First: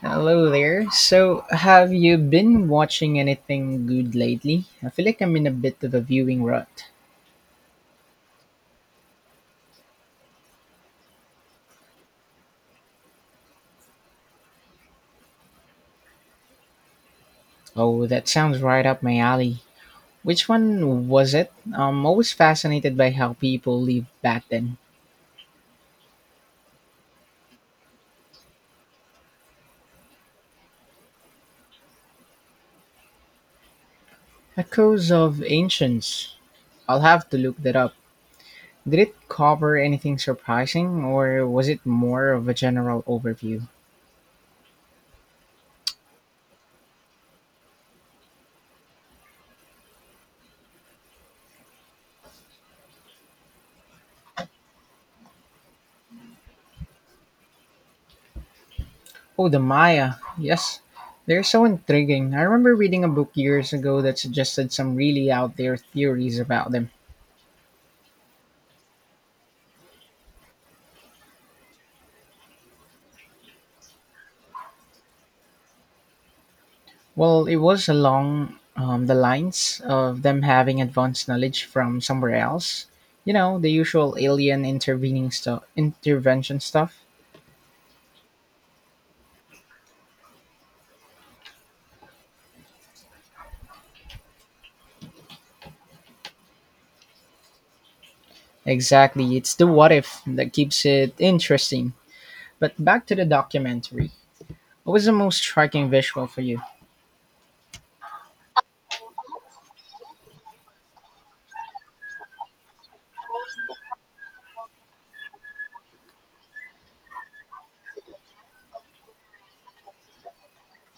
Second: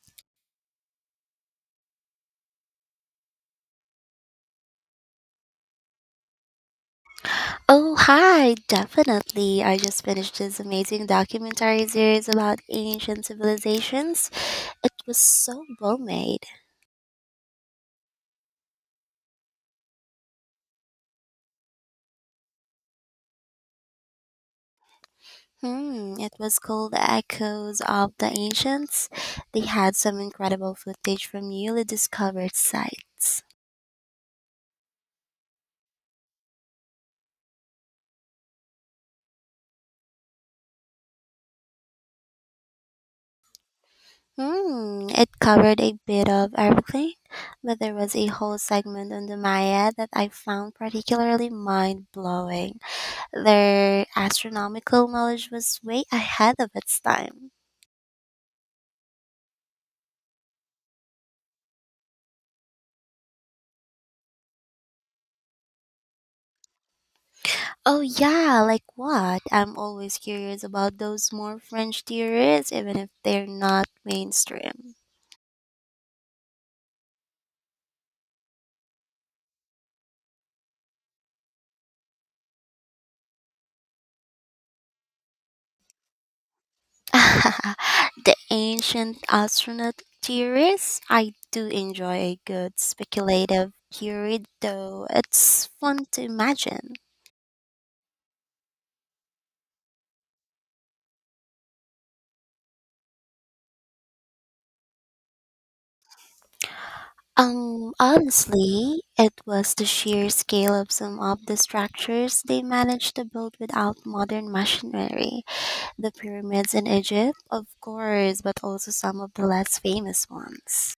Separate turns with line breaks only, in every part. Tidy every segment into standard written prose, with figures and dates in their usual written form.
Hello there. So, have you been watching anything good lately? I feel like I'm in a bit of a viewing rut.
Oh, hi, definitely. I just finished this amazing documentary series about ancient civilizations. It was so well made.
Oh, that sounds right up my alley. Which one was it? I'm always fascinated by how people lived back then.
Hmm, it was called Echoes of the Ancients. They had some incredible footage from newly discovered sites.
Echoes of Ancients. I'll have to look that up. Did it cover anything surprising, or was it more of a general overview?
Hmm, it covered a bit of everything, but there was a whole segment on the Maya that I found particularly mind blowing. Their astronomical knowledge was way ahead of its time.
Oh, the Maya. Yes, they're so intriguing. I remember reading a book years ago that suggested some really out there theories about them.
Oh, yeah, like what? I'm always curious about those more French theories, even if they're not mainstream.
Well, it was along the lines of them having advanced knowledge from somewhere else. The usual alien intervention stuff.
The ancient astronaut theories, I do enjoy a good speculative theory, though it's fun to imagine.
Exactly, it's the what if that keeps it interesting. But back to the documentary. What was the most striking visual for you?
Honestly, it was the sheer scale of some of the structures they managed to build without modern machinery. The pyramids in Egypt, of course, but also some of the less famous ones.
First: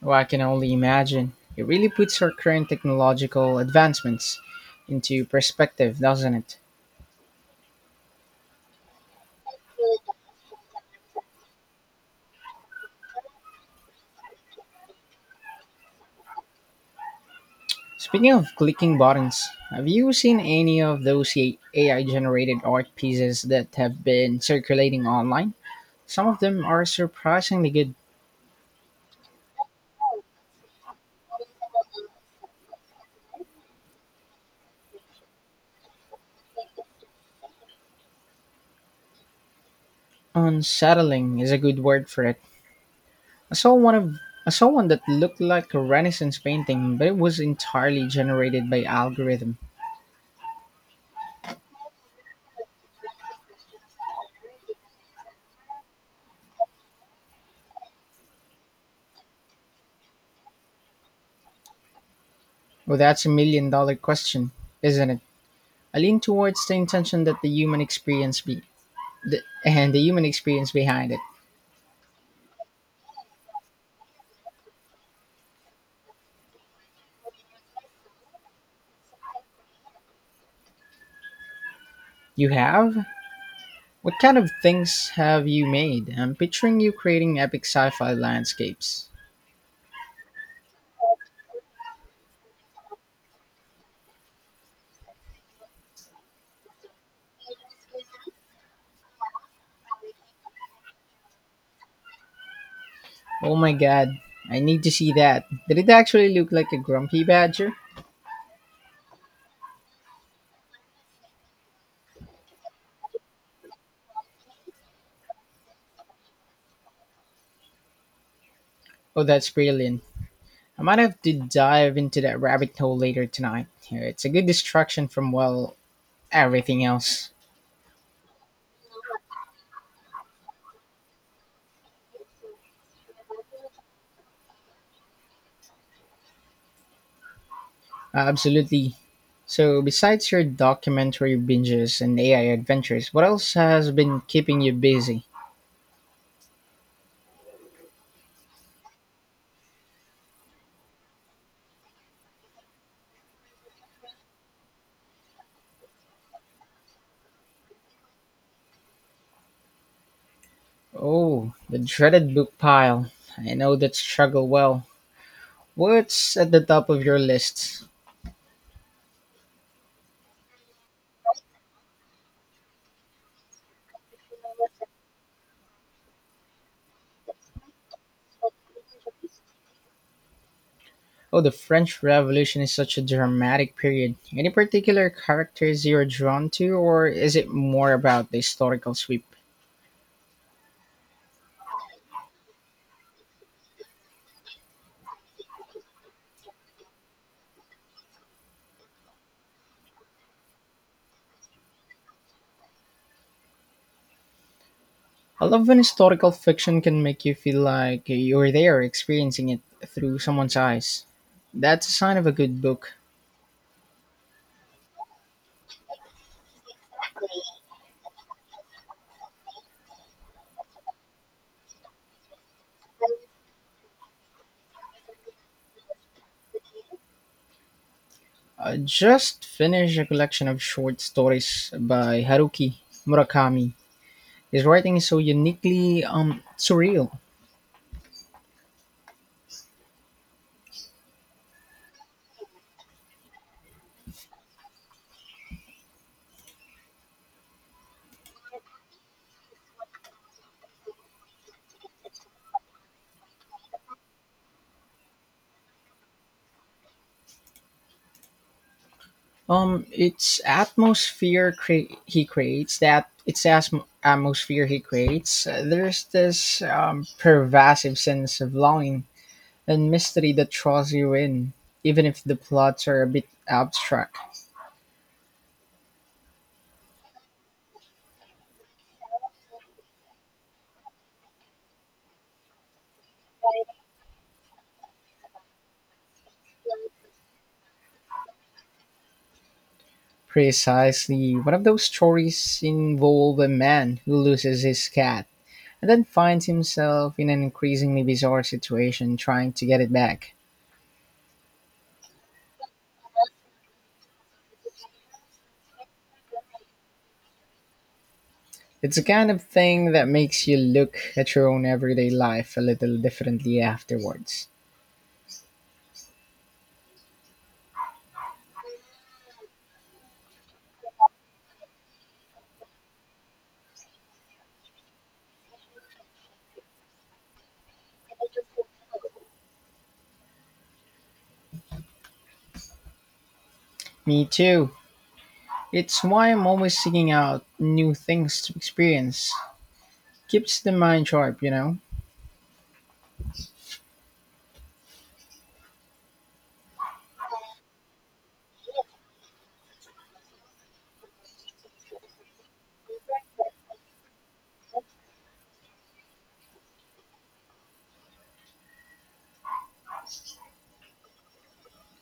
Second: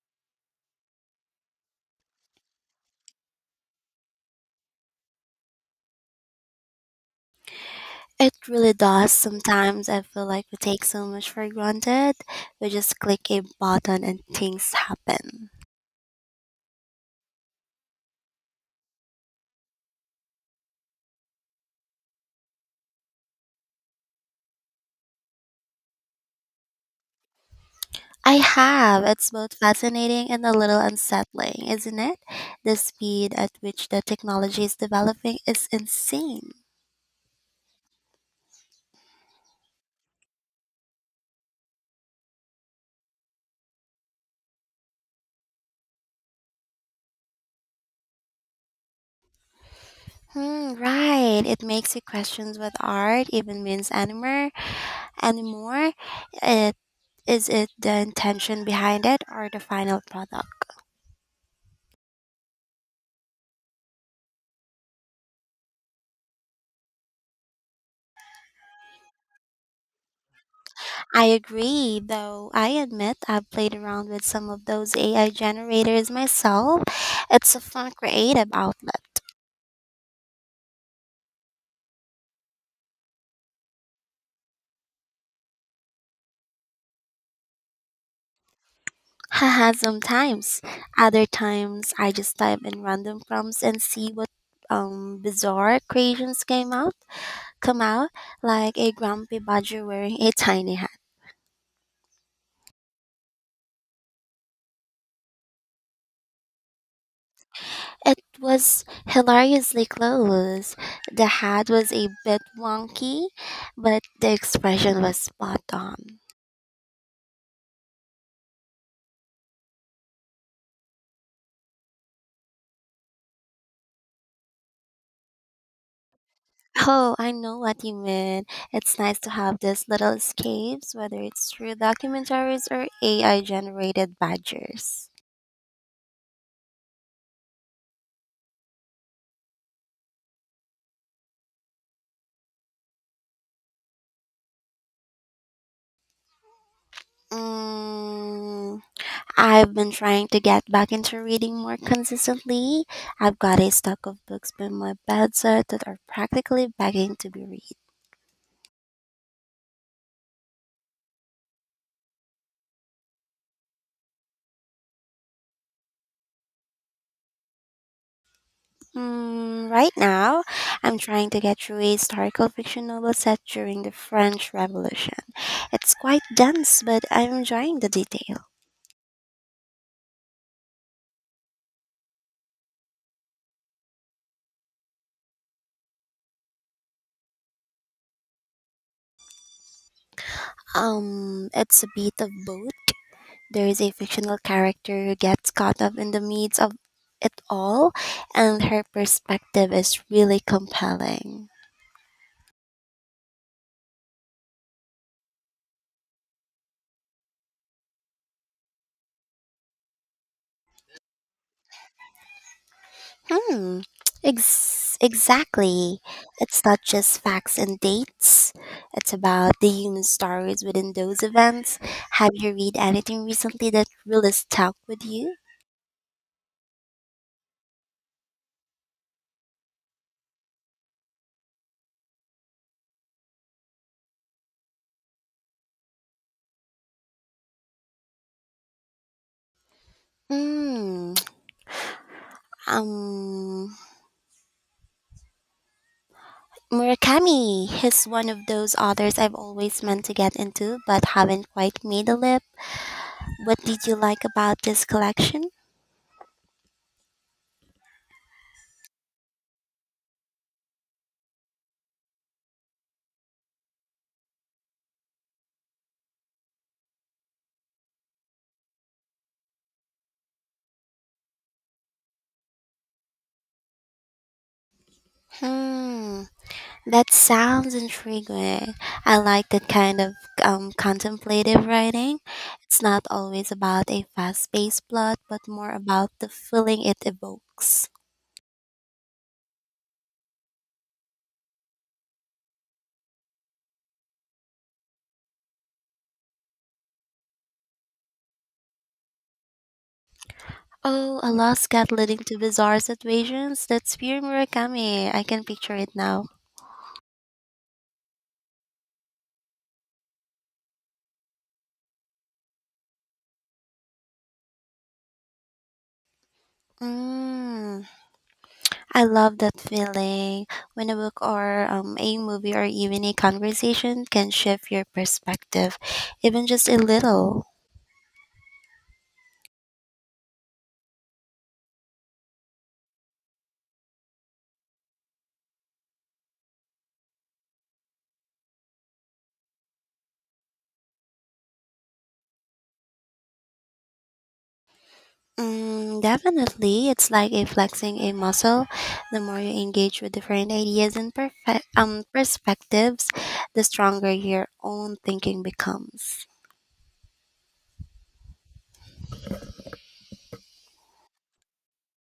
Oh, I can only imagine. It really puts our current technological advancements into perspective, doesn't it?
It really does. Sometimes I feel like we take so much for granted. We just click a button and things happen.
Speaking of clicking buttons, have you seen any of those AI generated art pieces that have been circulating online? Some of them are surprisingly good.
I have. It's both fascinating and a little unsettling, isn't it? The speed at which the technology is developing is insane.
Unsettling is a good word for it. I saw one of I saw one that looked like a Renaissance painting, but it was entirely generated by algorithm.
Hmm, right. It makes you questions what art even means anymore. Anymore, it is it the intention behind it or the final product.
Well, that's a million-dollar question, isn't it? I lean towards the intention that the human experience be the, and the human experience behind it.
I agree, though I admit I've played around with some of those AI generators myself. It's a fun creative outlet.
You have? What kind of things have you made? I'm picturing you creating epic sci-fi landscapes.
Haha, sometimes. Other times I just type in random prompts and see what bizarre creations came out come out like a grumpy badger wearing a tiny hat.
Oh my god, I need to see that. Did it actually look like a grumpy badger?
It was hilariously close. The hat was a bit wonky, but the expression was spot on.
Oh, that's brilliant. I might have to dive into that rabbit hole later tonight. It's a good distraction from, well, everything
Oh,
else.
I know what you mean. It's nice to have these little escapes, whether it's through documentaries or AI generated badgers.
Absolutely. So, besides your documentary binges and AI adventures, what else has been keeping you busy?
Mm, I've been trying to get back into reading more consistently. I've got a stack of books by my bedside that are practically begging to be read.
Oh, the dreaded book pile. I know that struggle well. What's at the top of your list?
Mm, right now, I'm trying to get through a historical fiction novel set during the French Revolution. It's quite dense, but I'm enjoying the detail.
Oh, the French Revolution is such a dramatic period. Any particular characters you're drawn to, or is it more about the historical sweep?
It's a bit of both. There is a fictional character who gets caught up in the midst of it all, and her perspective is really compelling.
I love when historical fiction can make you feel like you're there experiencing it through someone's eyes. That's a sign of a good book.
Hmm. Exactly. It's not just facts and dates. It's about the human stories within those events. Have you read anything recently that really stuck with you?
I just finished a collection of short stories by Haruki Murakami. His writing is so uniquely surreal.
Hmm. Um. Murakami. He's one of those authors I've always meant to get into, but haven't quite made a leap. What did you like about this collection?
It's atmosphere cre- he creates that it's as- atmosphere he creates. There's this pervasive sense of longing and mystery that draws you in, even if the plots are a bit abstract.
Hmm. That sounds intriguing. I like that kind of contemplative writing. It's not always about a fast paced plot, but more about the feeling it evokes.
Precisely, one of those stories involve a man who loses his cat and then finds himself in an increasingly bizarre situation trying to get it back.
Oh, a lost cat leading to bizarre situations. That's pure Murakami. I can picture it now.
It's the kind of thing that makes you look at your own everyday life a little differently afterwards.
Mm, I love that feeling when a book or a movie or even a conversation can shift your perspective, even just a little.
Me too. It's why I'm always seeking out new things to experience. Keeps the mind sharp, you know?
Mm, definitely, it's like a flexing a muscle. The more you engage with different ideas and perfect perspectives, the stronger your own thinking becomes.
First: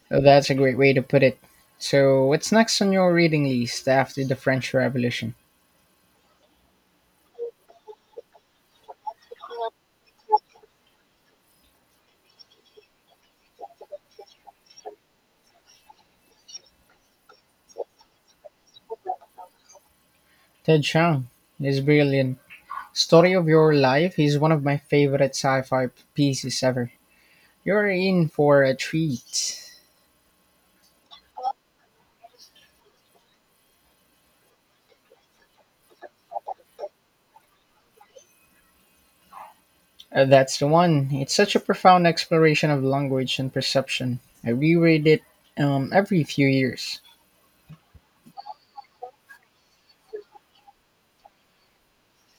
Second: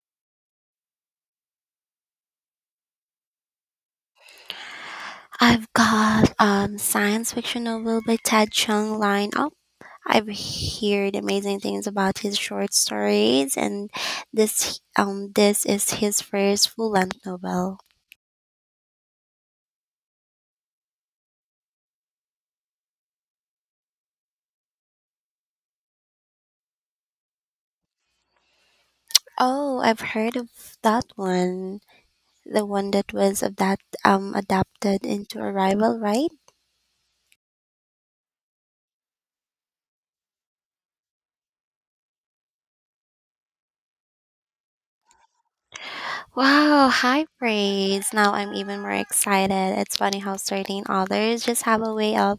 Oh, that's a great way to put it. So, what's next on your reading list after the French Revolution?
I've got science fiction novel by Ted Chung line up. I've heard amazing things about his short stories, and this is his first full length novel.
Ted Chiang is brilliant. Story of Your Life is one of my favorite sci fi pieces ever. You're in for a treat.
Oh, I've heard of that one. The one that was of that adapted into Arrival, right?
That's the one. It's such a profound exploration of language and perception. I reread it every few
Wow,
years.
high praise. Now I'm even more excited. It's funny how certain authors just have a way of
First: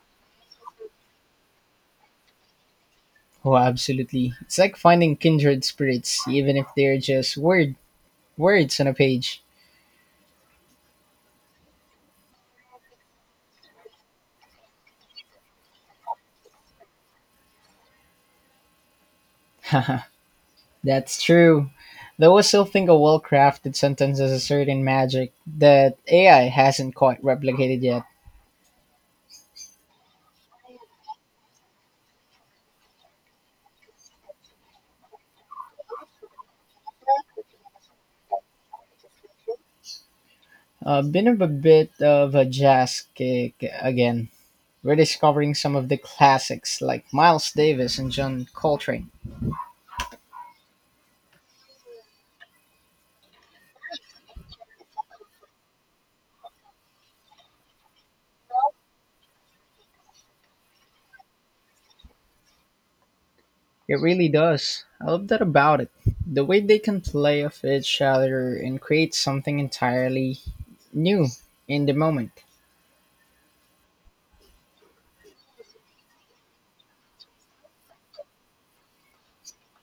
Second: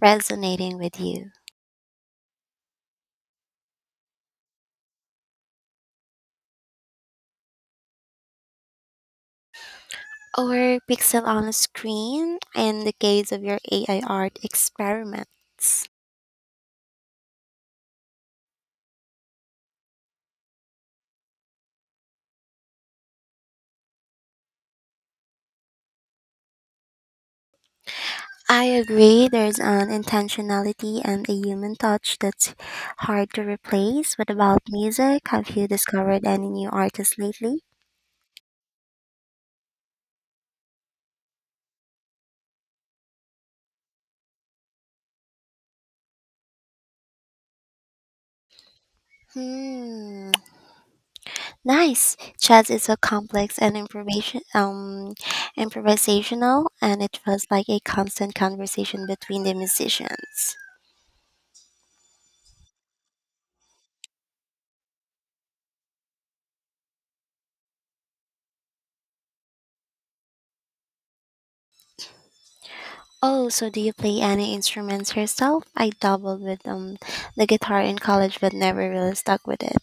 resonating with you.
Oh, absolutely. It's like finding kindred spirits, even if they're just words on a page.
Or pixel on a screen in the case of your AI art experiments.
Haha, that's true. Though I still think a well crafted sentence has a certain magic that AI hasn't quite replicated yet.
I agree, there's an intentionality and a human touch that's hard to replace. What about music? Have you discovered any new artists lately?
A bit of a jazz kick again, rediscovering some of the classics like Miles Davis and John Coltrane.
Hmm. Nice. Jazz is so complex and improvisational, and it feels like a constant conversation between the musicians.
It really does. I love that about it. The way they can play off each other and create something entirely new in the moment.
Oh, so do you play any instruments yourself? I dabbled with the guitar in college, but never really stuck with it.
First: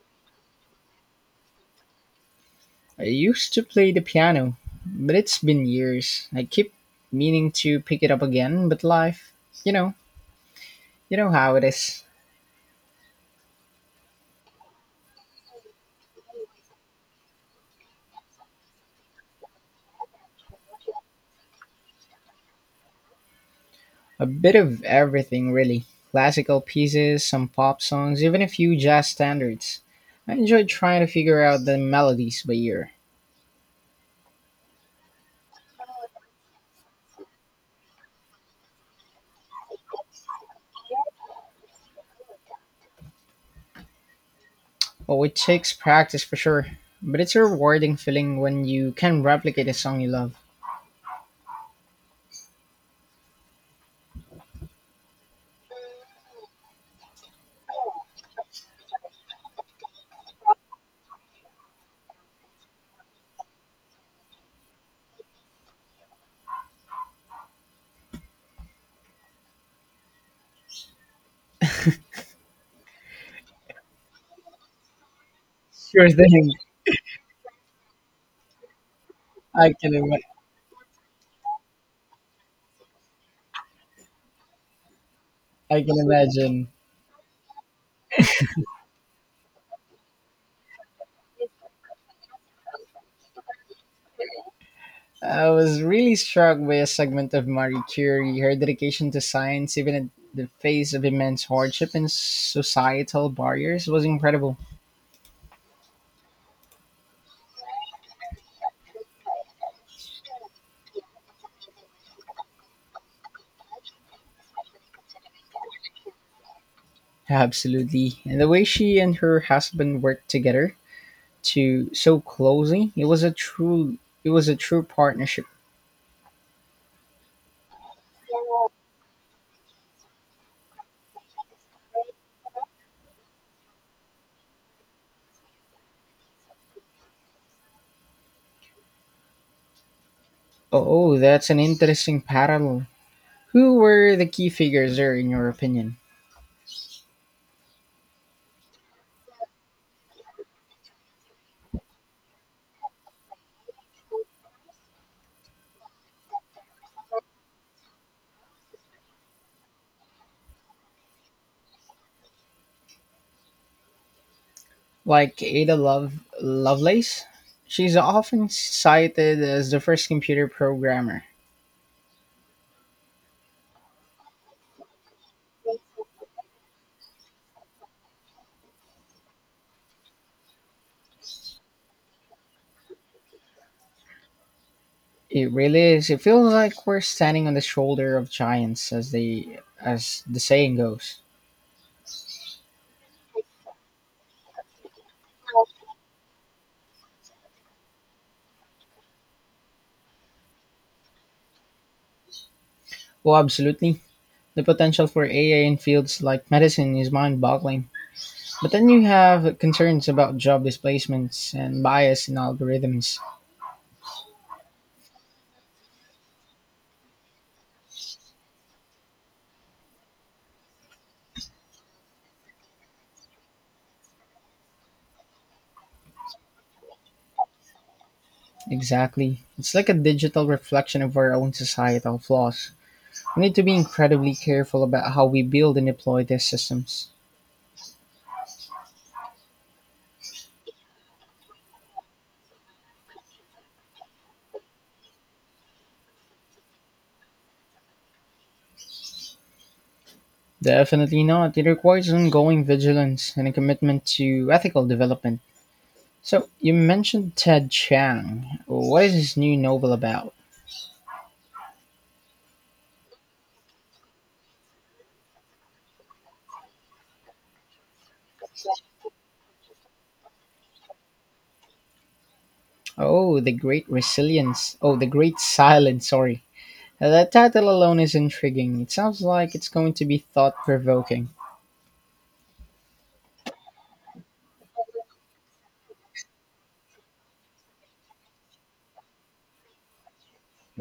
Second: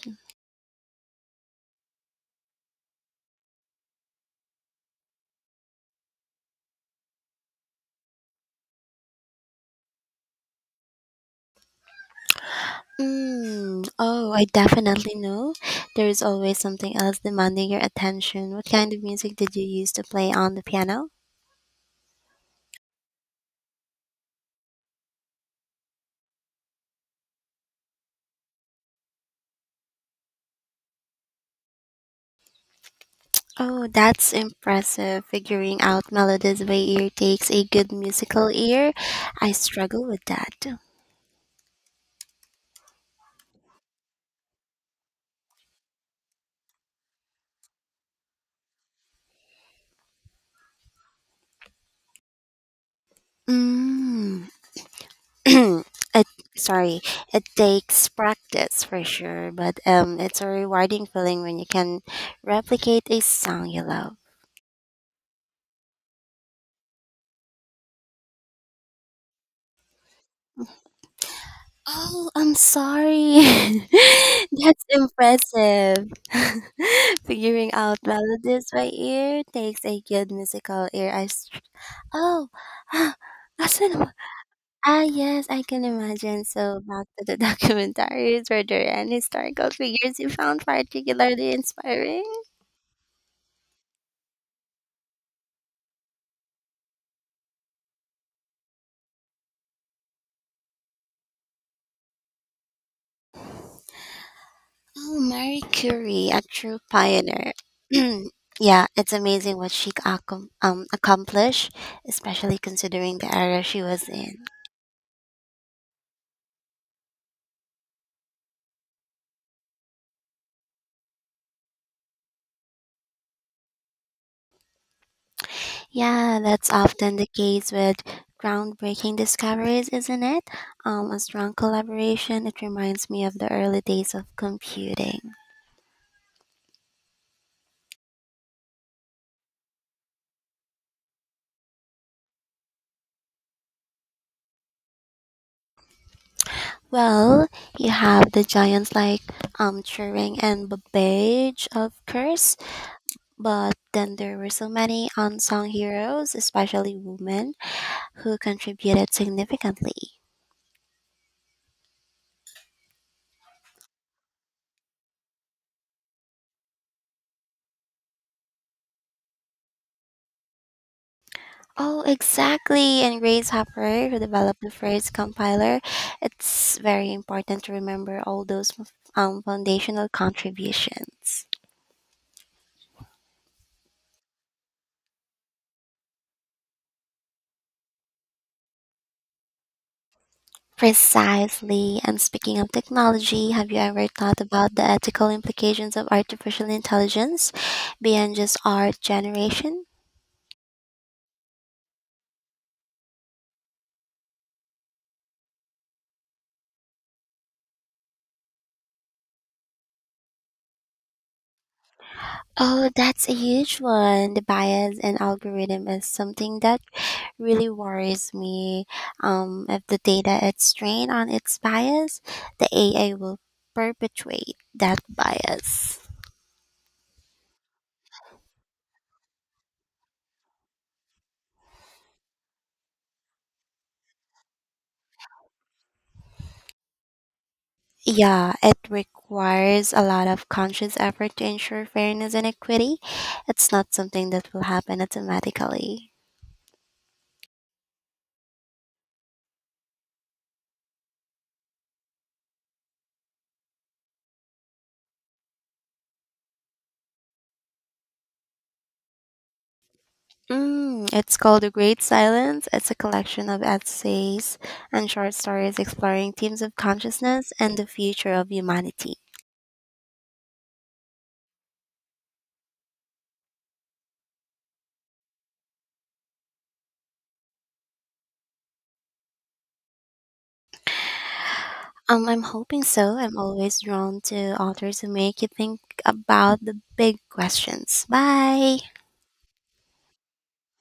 I used to play the piano, but it's been years. I keep meaning to pick it up again, but life, you know, you know how it is.
Mm, oh, I definitely know. There is always something else demanding your attention. What kind of music did you use to play on the piano?
A bit of everything, really. Classical pieces, some pop songs, even a few jazz standards. I enjoyed trying to figure out the melodies by ear.
Oh, that's impressive. Figuring out melodies by ear takes a good musical ear. I struggle with that.
Oh, it takes practice for sure, but it's a rewarding feeling when you can replicate a song you love.
Mm. It, sorry, it takes practice for sure, but it's a rewarding feeling when you can replicate a song you love. Oh, I'm sorry. That's impressive.
Sure thing.
Figuring out melodies by ear
I
takes
can
a
Im-
good musical ear. Oh, ah, asan Ah, yes, I
I
can
can
imagine.
imagine.
So, back to the documentaries, were there any historical figures you found particularly inspiring?
I was really struck by a segment of Marie Curie, her dedication to science, even in the face of immense hardship and societal barriers, was incredible.
Oh, Marie Curie, a true pioneer. Yeah, it's amazing what she accomplished, especially considering the era she was in.
Absolutely. And the way she and her husband worked together to so closely, it was a true it was a true partnership.
Yeah, that's often the case with groundbreaking discoveries, isn't it? A strong collaboration, it reminds me of the early days of computing.
Oh, that's an interesting parallel. Who were the key figures there in your opinion?
Well, you have the giants like Turing and Babbage, of course, but then there were so many unsung heroes, especially women, who contributed significantly.
Like Ada Love Lovelace? She's often cited as the first computer programmer.
Oh, exactly. And Grace Hopper, who developed the phrase compiler, it's very important to remember all those foundational contributions.
It really is. It feels like we're standing on the shoulder of giants, as the saying goes.
Precisely. And speaking of technology, have you ever thought about the ethical implications of artificial intelligence beyond just art generation?
Well, absolutely. The potential for AI in fields like medicine is mind-boggling. But then you have concerns about job displacements and bias in
Oh,
algorithms.
that's a huge one. The bias in algorithm is something that really worries me. If the data is trained on its bias, the AI will perpetuate that bias.
Exactly. It's like a digital reflection of our own societal flaws. We need to be incredibly careful about how we build and deploy these systems.
Yeah, it requires a lot of conscious effort to ensure fairness and equity. It's not something that will happen automatically.
Definitely not. It requires ongoing vigilance and a commitment to ethical development. So, you mentioned Ted Chiang. What is his new novel about?
Mm, it's called The Great Silence. It's a collection of essays and short stories exploring themes of consciousness and the future of humanity.
Oh, The Great Resilience. Oh, The Great Silence, sorry. That title alone is intriguing, it sounds like it's going to be thought provoking.
I'm hoping so. I'm always drawn to authors who make you think about the big questions. Bye.